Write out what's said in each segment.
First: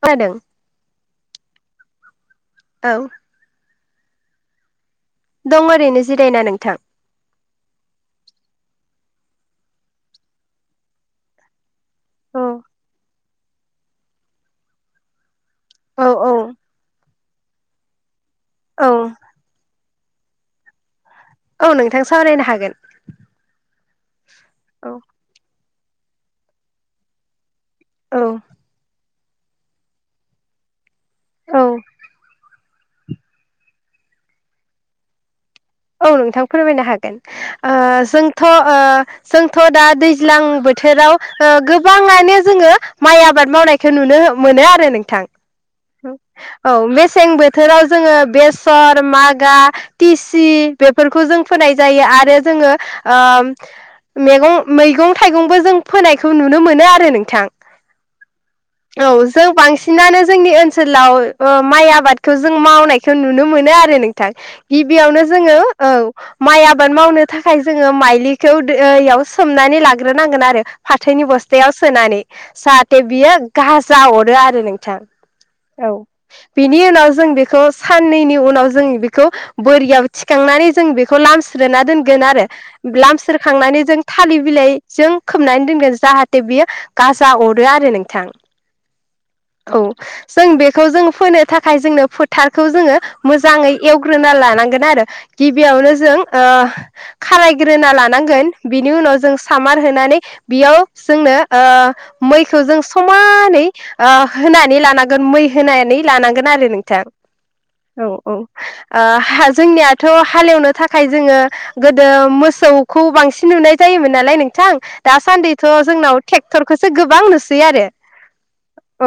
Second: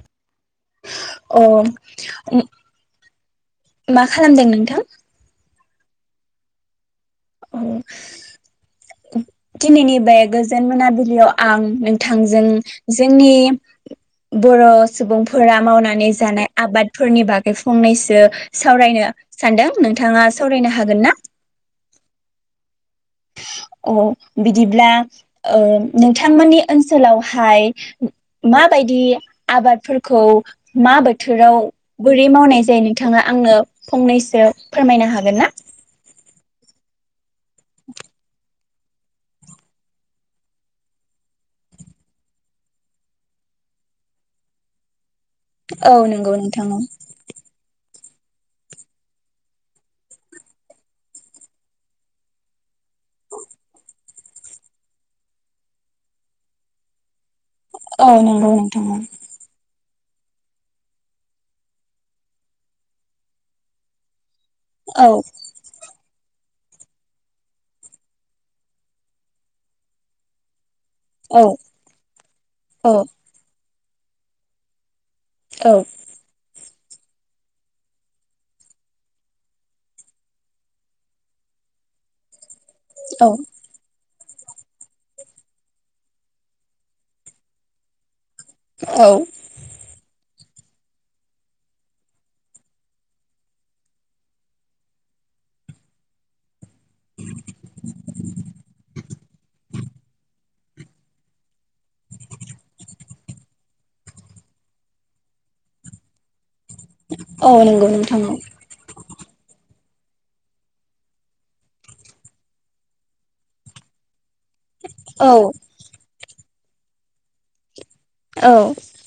फरायदों। अह ओ औ। मा खालामदों नोंथां? दं ओरैनो जिरायना नोंथां। दिनैनि बे गोजोन मोनाबिलियाव आं नों थांजों औ जे जोंनि बर सुबुंफोर फोरा औ मावनानै जानाय औ आबादफोरनि बाग फंनैसो। सावरायनो सानदों नों नोंथाङा सावरायनो हागोन ना? औ नोंथां सावरायनो हागोन। अ बिदिब्ला औ ओ नोंथांमोननि ओनसोलावहाय औ माबायदि आबादफोरखौ मा बेक थोराव बोरै मावनाय जायो नोंथाङा आंनो फंनैसो फोरमायनो हागोन ना? औ नोंथां फोरमायनो हागोन। ओ जोंथ ओ जोंथ' दा दैज्लां बोथोराव ओ गोबाङानो जोङो माइ आबाद मावनायखौ नुनो ओ मोनो आरो नोंथां औ नंगौ नोंथां औ मेसें बोथोराव जोङो बेसर, मागा, तिस सि बेफोरखौ जों फोनाय जायो आरो जोङो ओ मेंग मैगं थाइगंबो जों फोनायखौ नुनो मोनो आरो नों थां औ नंगौ नोंथां औ जों बांसि सिनानो जोंनि ओनसोलाव ओ माइ आबादखो जों मावनायखौ नुनो मोनो आरो नोंथां। औ बेयावनो जोङो औ माइ आबाद मावनो थाखाय जोङो माइलिखौ दैयाव सोमनानै लाग्रोनांगोन आरो फाथोनि औ बस्थायाव सोनानै औ जाहाथे बियो गाजा हरो आरो नोंथां। औ बिनि उनाव जों बेखौ साननैनि उनाव जों बेखौ बोरियाव थिखांनानै जों बेखौ लामस्रोना दोनगोन आरो ब्लाम औ सोरखांनानै जों थालिर बिलाइजों खोमनानै दोनगोन जाहाथे बियो गाजा अरो आरो नोंथां। औ। औ जों बेखौ जों फोनो थाखाय जोंनो फोथारखौ जोङो मोजाङै एवग्रोनो लानांगोन आरो गिबियावनो जों ओ खारायग्रोना लानांगोन बिनि उनाव जों सामार होनानै बेयाव जोंनो ओ मैखौ जों समानै ओ होनानै लानांगोन मै होनानै लानांगोन आरो। नोंथां औ नंगौ नोंथां औ ओ हा-जोंनियाथ' हालेवनो थाखाय जोङो गोदो मोसौखौ बांसिन नुनाय जायोमोन नालाय नों थां दासान्दिथ' जोंनाव ट्रेक्टरखौसो गोबां नुसैयो आरो औ औ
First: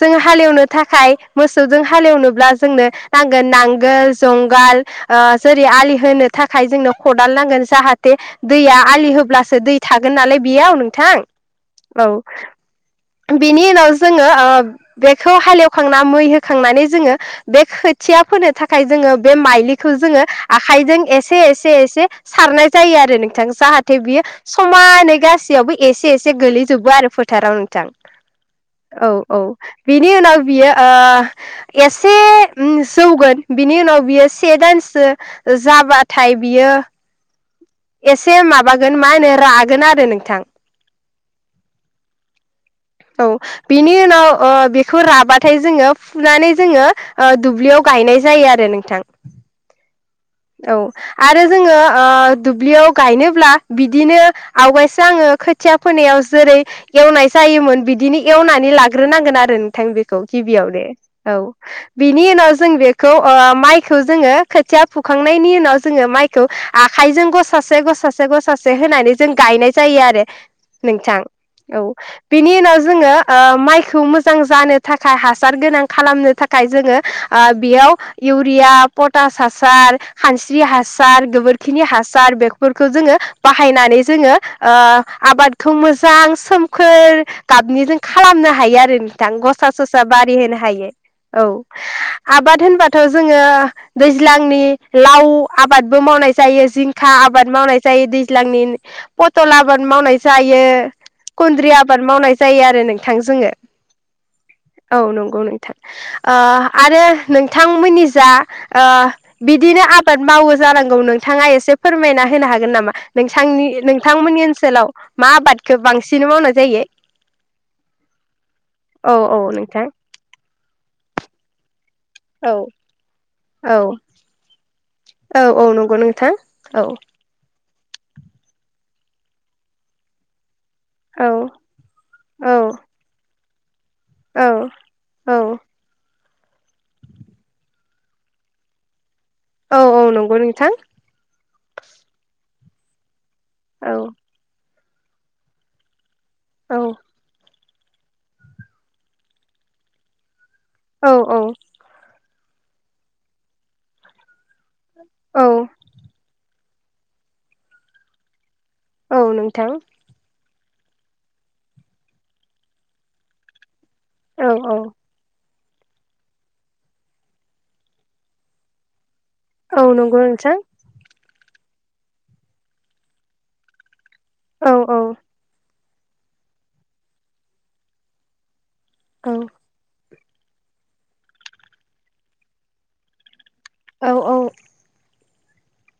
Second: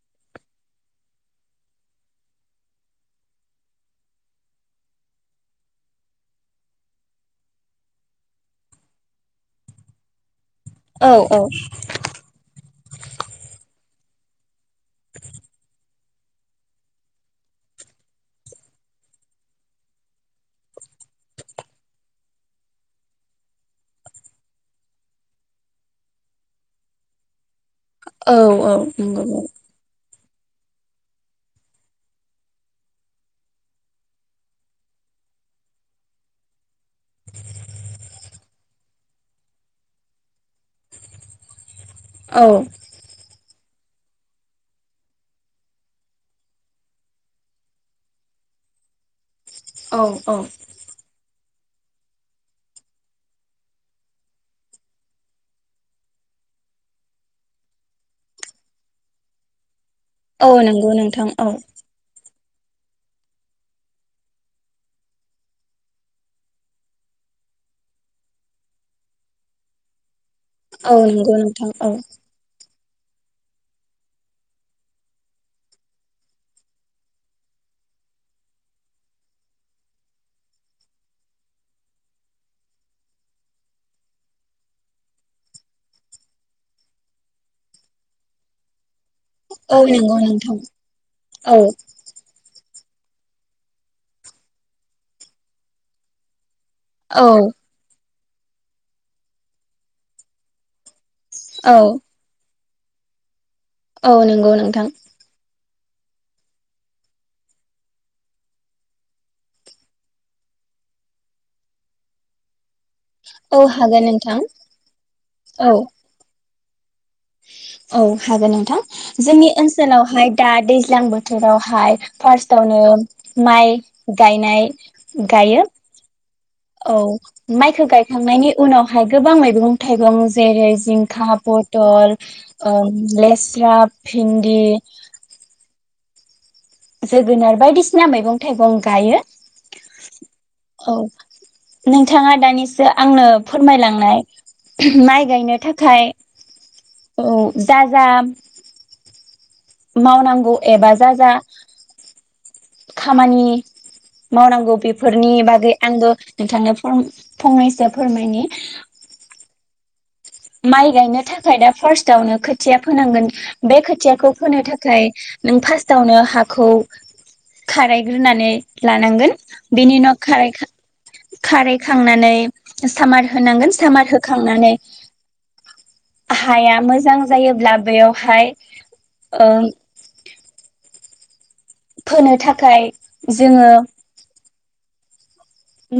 जों हालेवनो थाखाय मोसौजों हालेवनोब्ला जोंनो नांगोन नांगोल, जंगाल ओ जेरै आलि होनो थाखाय जोंनो खदाल नांगोन जाहाथे दैया आलि होब्लासो दै थागोन नालाय बेयाव औ नोंथां औ बिनि उनाव जोङो ओ बेखौ हालेवखां ना मै होखांनानै जोङो बे खोथिया फोनो थाखाय जोङो बे माइलिखौ जोङो आखायजों एसे एसे एसे सारनाय जायो आरो नोंथां जाहाथे बियो समानै गासैयावबो एसे एसे गोलैजोबो आरो फोथाराव नों थां औ औ नंगौ औ बिनि उनाव बियो ओ एसे ओम जौगोन। बिनि उनाव बियो से दानसो जाबाथाय बियो एसे माबागोन मा होनो रागोन आरो नोंथां औ औ बिनि उनाव ओ बेखौ राबाथाय जोङो फुनानै जोङो ओ दुब्लियाव गायनाय जायो आरो नोंथां औ औ आरो जोङो ओ दुब्लियाव गायनोब्ला बिदिनो आवगायसो आङो खोथिया फोनायाव जेरै एवनाय जायोमोन बिदिनो एवनानै लाग्रोनांगोन आरो नोंथां बे खौ औ गिबियावनो नंगौ नोंथां औ बिनि उनाव जों बेखौ ओ माइखौ जोङो खोथिया फुखांनायनि उनाव जोङो माइखौ आखाइजों गसासे- गसासे-गसासे होनानै जों गायनाय जायो आरो औ नोंथां नंगौ नोंथां औ बिनि उनाव जोङो माइखौ मोजां जानो थाखाय हासार गोनां खालामनो थाखाय जोङो बेयाव इउरिया पटास हा सार खानस्रि हासार गोबोरखिनि हासार बेफोरखौ जोङो बाहायनानै जोङो आबादखौ मोजां सोमखोर गाबनि जों खालामनो हायो आरो। बां गसा औ ससा नंगौ बारि नोंथां होनो हायो औ, आबाद होनबा थ जोङो दैज ज्लांनि लाव आबादबो मावनाय जायो। जिंखा औ आबाद मावनाय जायो दै ज्लांनि फथल आबाद मावनाय जायो। खुन्द्रि औ आबाद मावनाय जायो। नोंथां जोङो औ नंगौ नोंथां औ नंगौ नोंथां ओ आरो नोंथांमोननि जा ओ बिदिनो आबाद मावो जानांगौ नोंथाङा एसे फोरमायना होनो हागोन नामा? औ नोंथांनि हागोन नोंथां नोंथांमोननि ओनसोलाव मा औ आबादखौ बांसिन मावना नाय जायो औ हागोन नोंथां औ औ जोंनि नोंथां ओनसोलावहाय दा दैज्लां बोथोराव हाय औ फार्स्टावनो माइ औ गायनाय औ गायो। औ नंगौ नोंथां औ माइखौ गायखांनायनि उनावहाय गोबां मैगं थाइगं जेरै औ जिंखा पटल औ लेस दा भिन्दि औ औ जोगोनार बायदिसिना मैगं थाइगं गायो। औ औ नंगौ नोंथां औ नोंथाङा दानिसो आंनो औ फोरमायलांनाय माइ गायनो थाखाय औ दा जाम मावनांगौ एबा औ जा जा औ खामानि मावनांगौ बेफोरनि औ बागै आंबो नोंथांनो आं फंनैसो फोरमायनि औ नोंथां माइ गायनो थाखाय दा फार्स्टआवनो खोथिया फोनांगोन बे खोथ खोथियाखौ औ फोनो औ थाखाय नों फास्टवावनो हाखौ खारायग्रोनानै लानांगोन। औ बिनि उनाव नंगौ खाराय नोंथां खां खाराय। खांनानै सामार होनांगोन सामार हो औ खांनानै। औ हाया मोजां जायोब्ला बेयावहाय औ [unintelligible] [inaudible] फोनो थाखाय जोङो औ औ।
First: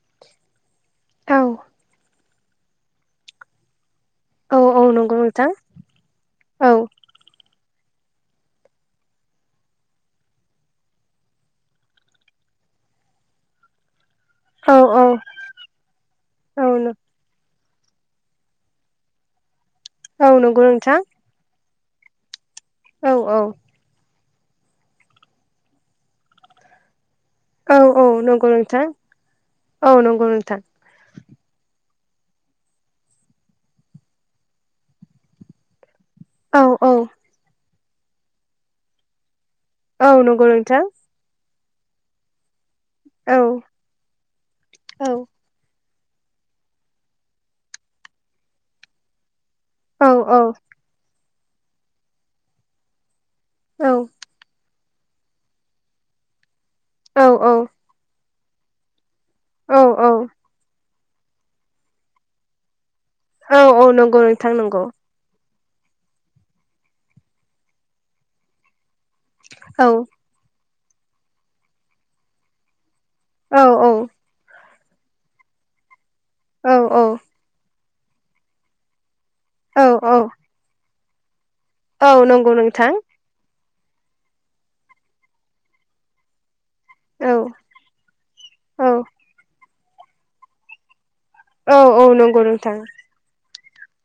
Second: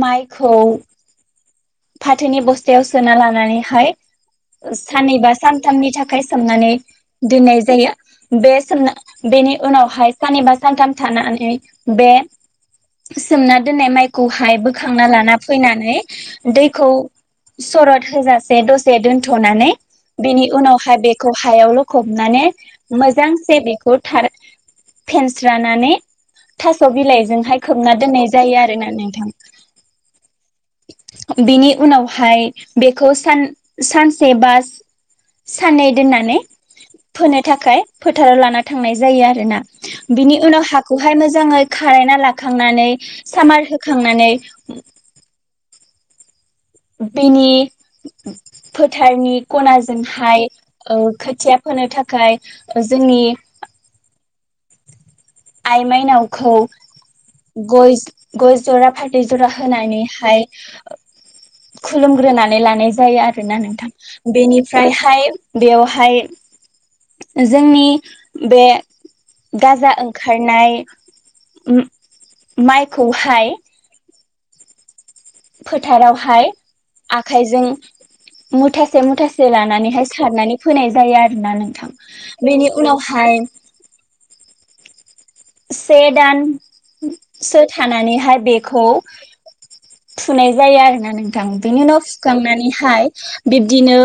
माइखौ औ फाथोनि बस्थायाव सोना लानानैहाय औ औ नंगौ साननै बा नोंथां सानथामनि थाखाय औ सोमनानै दोननाय जायो। बे सोमना बेनि उनावहाय सानैबा सानथाम थानानै बे सोमना दोननाय माइ खौहाय औ बोखांना लाना फैनानै औ दैखौ सरत होजासे दसे दोनथनानै। औ बेनि नंगौ नोंथां उनावहाय बेखौ हायाव ल खबनानै औ औ मोजांसे बेखौ फेनस्रारानानै थास बिलाइ जोंहाय खोबना औ औ दोननाय नंगौ जायो आरोना नोंथां। औ नंगौ नोंथां बिनि उनावहाय बेखौ सान-सानसे बा साननै दोननानै औ औ फोनो थाखाय फोथाराव लाना थांनाय जायो आरोना। औ बिनि नंगौ उनाव नोंथां हाखौहाय मोजाङै खारायना लाखांनानै औ सामार होखांनानै औ बिनि फोथारनि खना औ जोंहाय औ ओ खोथिया फोनो थाखाय ओ जोंनि औ। आइ माइनावखौ औ गय गय जरा फाय थै जरा होनानैहाय खुलुमग्रोनानै लानाय जा जायो औ आरोना नोंथां नंगौ नोंथां नंगौ बेनिफ्रायहाय बेवहाय जोंनि बे औ गाजा ओं खायनाय‌ ओम माइ खौहाय औ फोथाराव हाय औ आखाइजों मुथासे मुथासे जे औ लानानैहाय औ सारनानै फोनायज [unintelligible] आरोना नों थां औ नंगौ बेनि नोंथां उनावहाय से दान औ सो थानानैहाय बेखौ औ थुनाय जायो आरोना नों थां औ बिनि उनाव औ नंगौ नोंथां फुखांनानैहाय बिब्दिनो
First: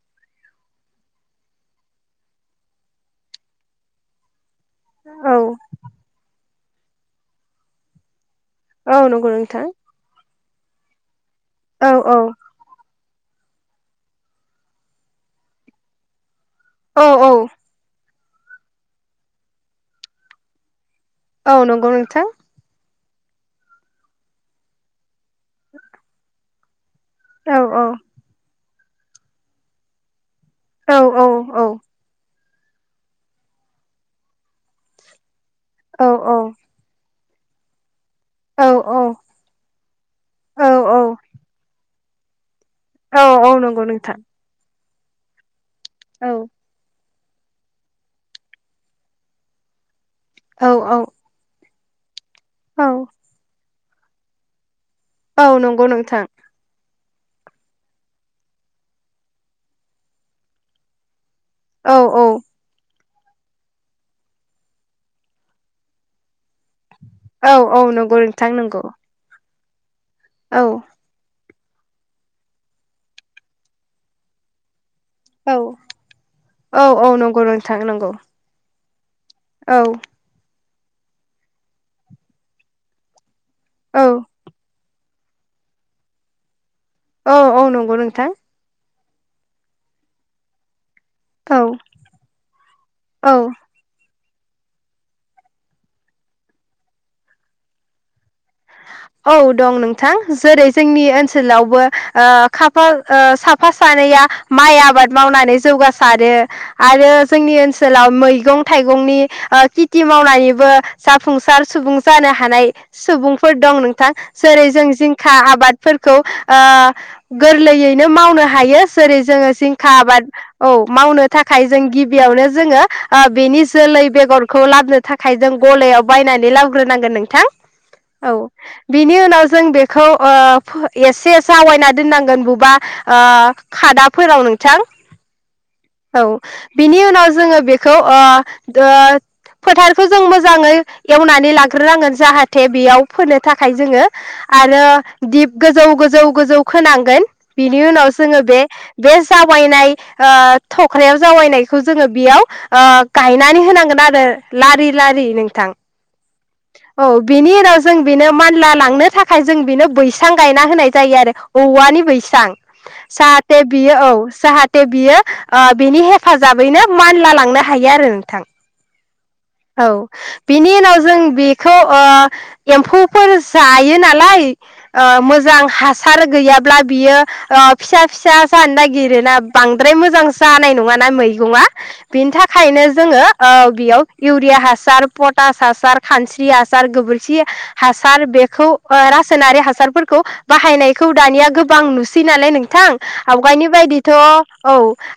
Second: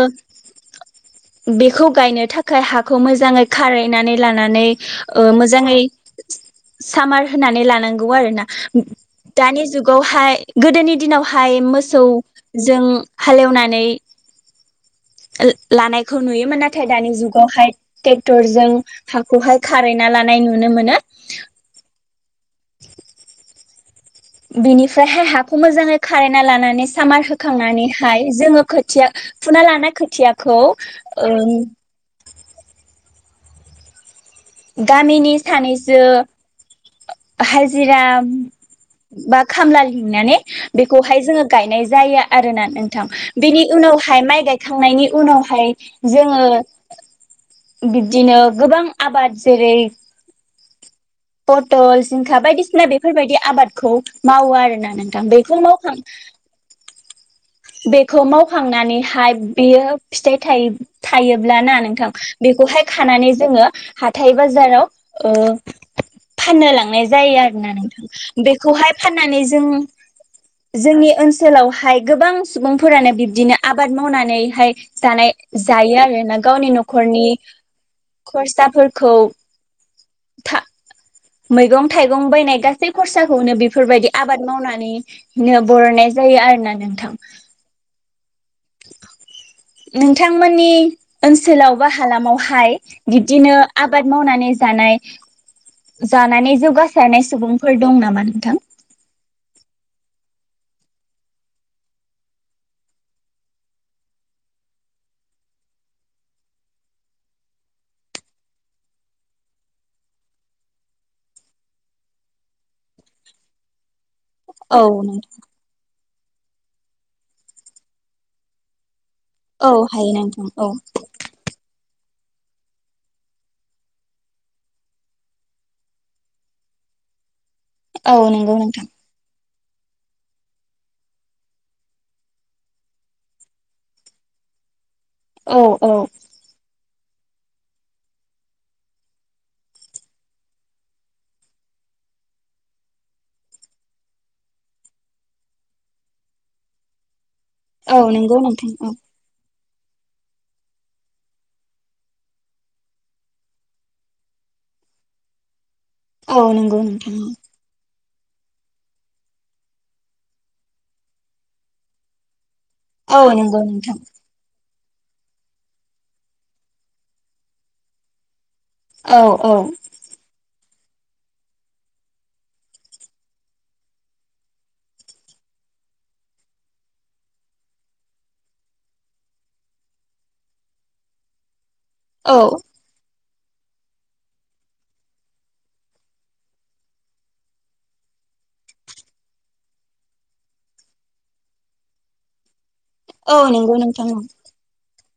बेखौ गायनो थाखाय हाखौ मोजाङै खारायनानै लानानै ओ औ मोजाङै सामार होनानै लानांगौ आरोना औ नंगौ दानि नोंथां जुगावहाय गोदोनि दिनाव हाय औ मोसौ औ जों हालेवनानै ला लानायखौ नुयो मोन नाथाय औ दानि औ जुगावहाय टेक्टर जों हाखौहाय खारैना लानाय नुनो मोनो। औ नंगौ नोंथां। [inaudible] बिनिफ्राहाय हाख खो मोजाङै खारायना लाना सामार औ औ होखांनानैहाय जोङो खो थिया फुना लानाय खोथिया खौ औ औ ओन औ गामिनि सानैसो औ हाजिरा औ बा खामला लिंनानै औ बेखौहाय जोङो गायनाय जायो आरोना नोंथां औ औ बिनि नंगौ नोंथां उनावहाय माइ गायख थांनायनि उनावहाय औ जोङो बिब्दिनो गोबां आबाद जेरै औ औ हटलसष जिंखा बायदिसिना औ बेफोरबायदि आबाद खौ मावो आरो ना नोंथां औ बेखौ नंगौ मावखां नोंथां बेखौ मावखांनानैहाय बियो फिथाइ थाइ थायोब्ला ना औ औ नोंथां खानानै जोङो हाथाय बाजाराव ओ फाननो लांनाय जायो आरो औ ना औ नंगौ नोंथां नंगौ बेखौहाय फाननानै जों औ जोंनि ओनसोल ओनसोलावहाय गोबां सुबुंफोरानो बिब्दिनो आबाद मावनानैहाय जानाय औ जायो आरो ना गावनि न'खरनि थांनांगौ। फोरखौ औ था मैगं थाइगं बायनाय गासै खरसा खौनो औ बेफोरबायदि आबाद मावनानै नो बरायनाय जायो आरोना नों औ औ नंगौ नोंथां नोंथांमोननि ओनसोलाव औ बा हालामावहाय औ बिब्दिनो आबाद मावनानै जानाय जानानै जौगासारनाय सुबुंफोर दं नामा नोंथां? औ दं नोंथां जेरै जोंनि ओनसोलावबो ओ खाफाल साफा सानैया माइ आबाद मावनानै जौगासारो आरो जोंनि ओनसोलाव मैगं थाइगंनि ओ केटि मावनानैबो जाफुंसार सुबुं जानो हानाय सुबुं फोर दं नोंथा जेरै औ जों नोंथां जिंखा आबादफोर खौ ओ गोरलैयैनो मावनो हायो जेरै जोङो औ जिंखा हायो आबाद नोंथां औ मावनो थाखाय जों गि बेयावनो जोङो ओ बेनि जोलै बेगरखौ लाबनो थाखाय जों गलायाव बायनानै लाबग्रोनांगोन नोंथां औ नंगौ नोंथां बिनि उनाव जों बेखौ ओ फो एसे जावायना दोननांगोन बुबा ओ खादाफोराव नोंथां। औ औ। बिनि उनाव जोङो बेखौ ओ ओ फोथारखौ जों मोजाङै एवनानै लाग्रोनांगोन जाहाथे बेयाव फोनो थाखाय जोङो आरो दिप गोजौ गोजौ गोजौ खोनांगोन। बिनि औ उनाव नंगौ जोङो बे नोंथां औ बे जाब जावायनाय ओ थख्रायाव जावायनायखौ जोङो बेयाव ओ गायनानै होनांगोन आरो लारि लारि नोंथां औ नंगौ औ नोंथां। बेनि उनाव जों बेनो मानला लांनो थाखाय जों बेनो बैसां गायना होनाय जायो आरो औवानि बैसां। औ नंगौ साहाथे बियो नोंथां औ साहा दे बियो ओ बिनि हेफाजाबैनो मानला लांनो हायो आरो नोंथां। औ बि बिनि उनाव जों बेखौ ओ एम्फौफोर जायो नालाय ओ मोजां हासार गैयाब्ला बियो ओ फिसा फिसा जानो नागिरोना बांद्राय मोजां जानाय नङाना मैगङा बिनि औ थाखायनो जोङो औ बेयाव इउरिया हासार पटास हासार खानस्रि हासार गोबोरखि हासार बेखौ रासायनारि हासारफोरखौ बाहायनायखौ दानिया गोबां नुसै नालाय नों थां औ आवगायनि नंगौ नोंथां बायदिथ औ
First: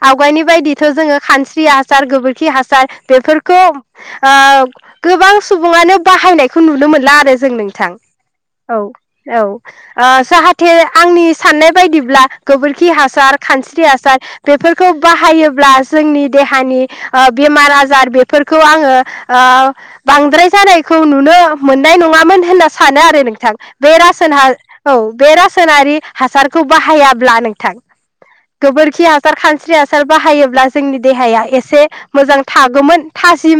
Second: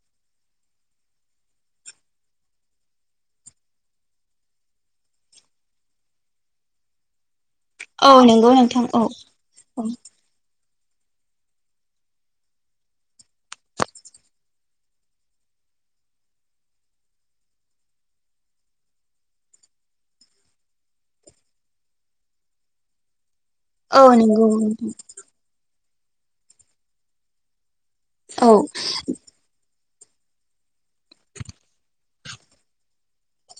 आवगायनि बायदिथ जोङो खानस्रि हासार गोबोरखि हासार बेफोरखौ ओ गोबां सुबुङानो बाहायनायखौ नुनो मोनला आ जों नोंथां औ नंगौ औ नोंथां औ ओ साहाब थे आंनि साननाय बायदिब्ला गोबोरखि हासार खानस्रि हासार बेफोरखौ बाहायोब्ला जोंनि देहानि ओ बेमार आजार बेफोरखौ आङो ओ बांद्राय जानायखौ नुनो मोन नाय नङामोन होनना सानो आरो नोंथां। औ बेरासन हा नंगौ औ नोंथां बेरासनारि हासारखौ बाहायाब्ला नोंथां। औ गोबोरखि हासार खानस्रि हासार हासार बाहायोब्ला जोंनि देहाया एसे मोजां थागौमोन थाजिम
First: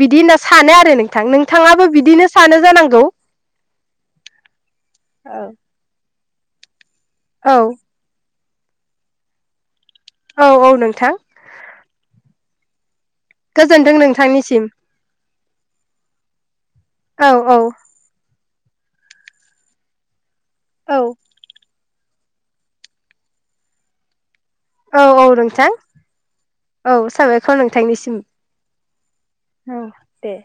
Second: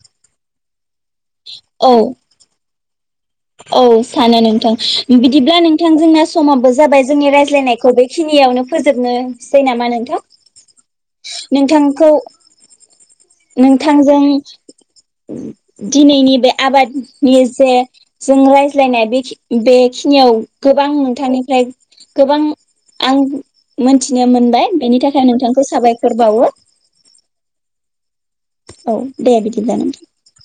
बिदि होनना सानो आरो नों नोंथां नोंथाङाबो औ बिदिनो जानांगौ। औ सानो नोंथां बिदिब्ला नोंथां जोंना समाबो जाबाय। जोंनि औ रायज्लायनायखौ बेखिनि यावनो फोजोबनोसै नामा नों औ औ नोंथां नोंथांखौ गोजोनथों नोंथांजों नोंथांनिसिम दिनैनि बे औ आबादनि औ जे जों रायज्लायनाय बेखि-बेखिनियाव गोबां औ मोनथानिफ्राय गोबां आं मिनथिनो मोन औ औ नोंथां औ साबायखर नोंथांनिसिम। औ दे औ बादिब्ला नों दे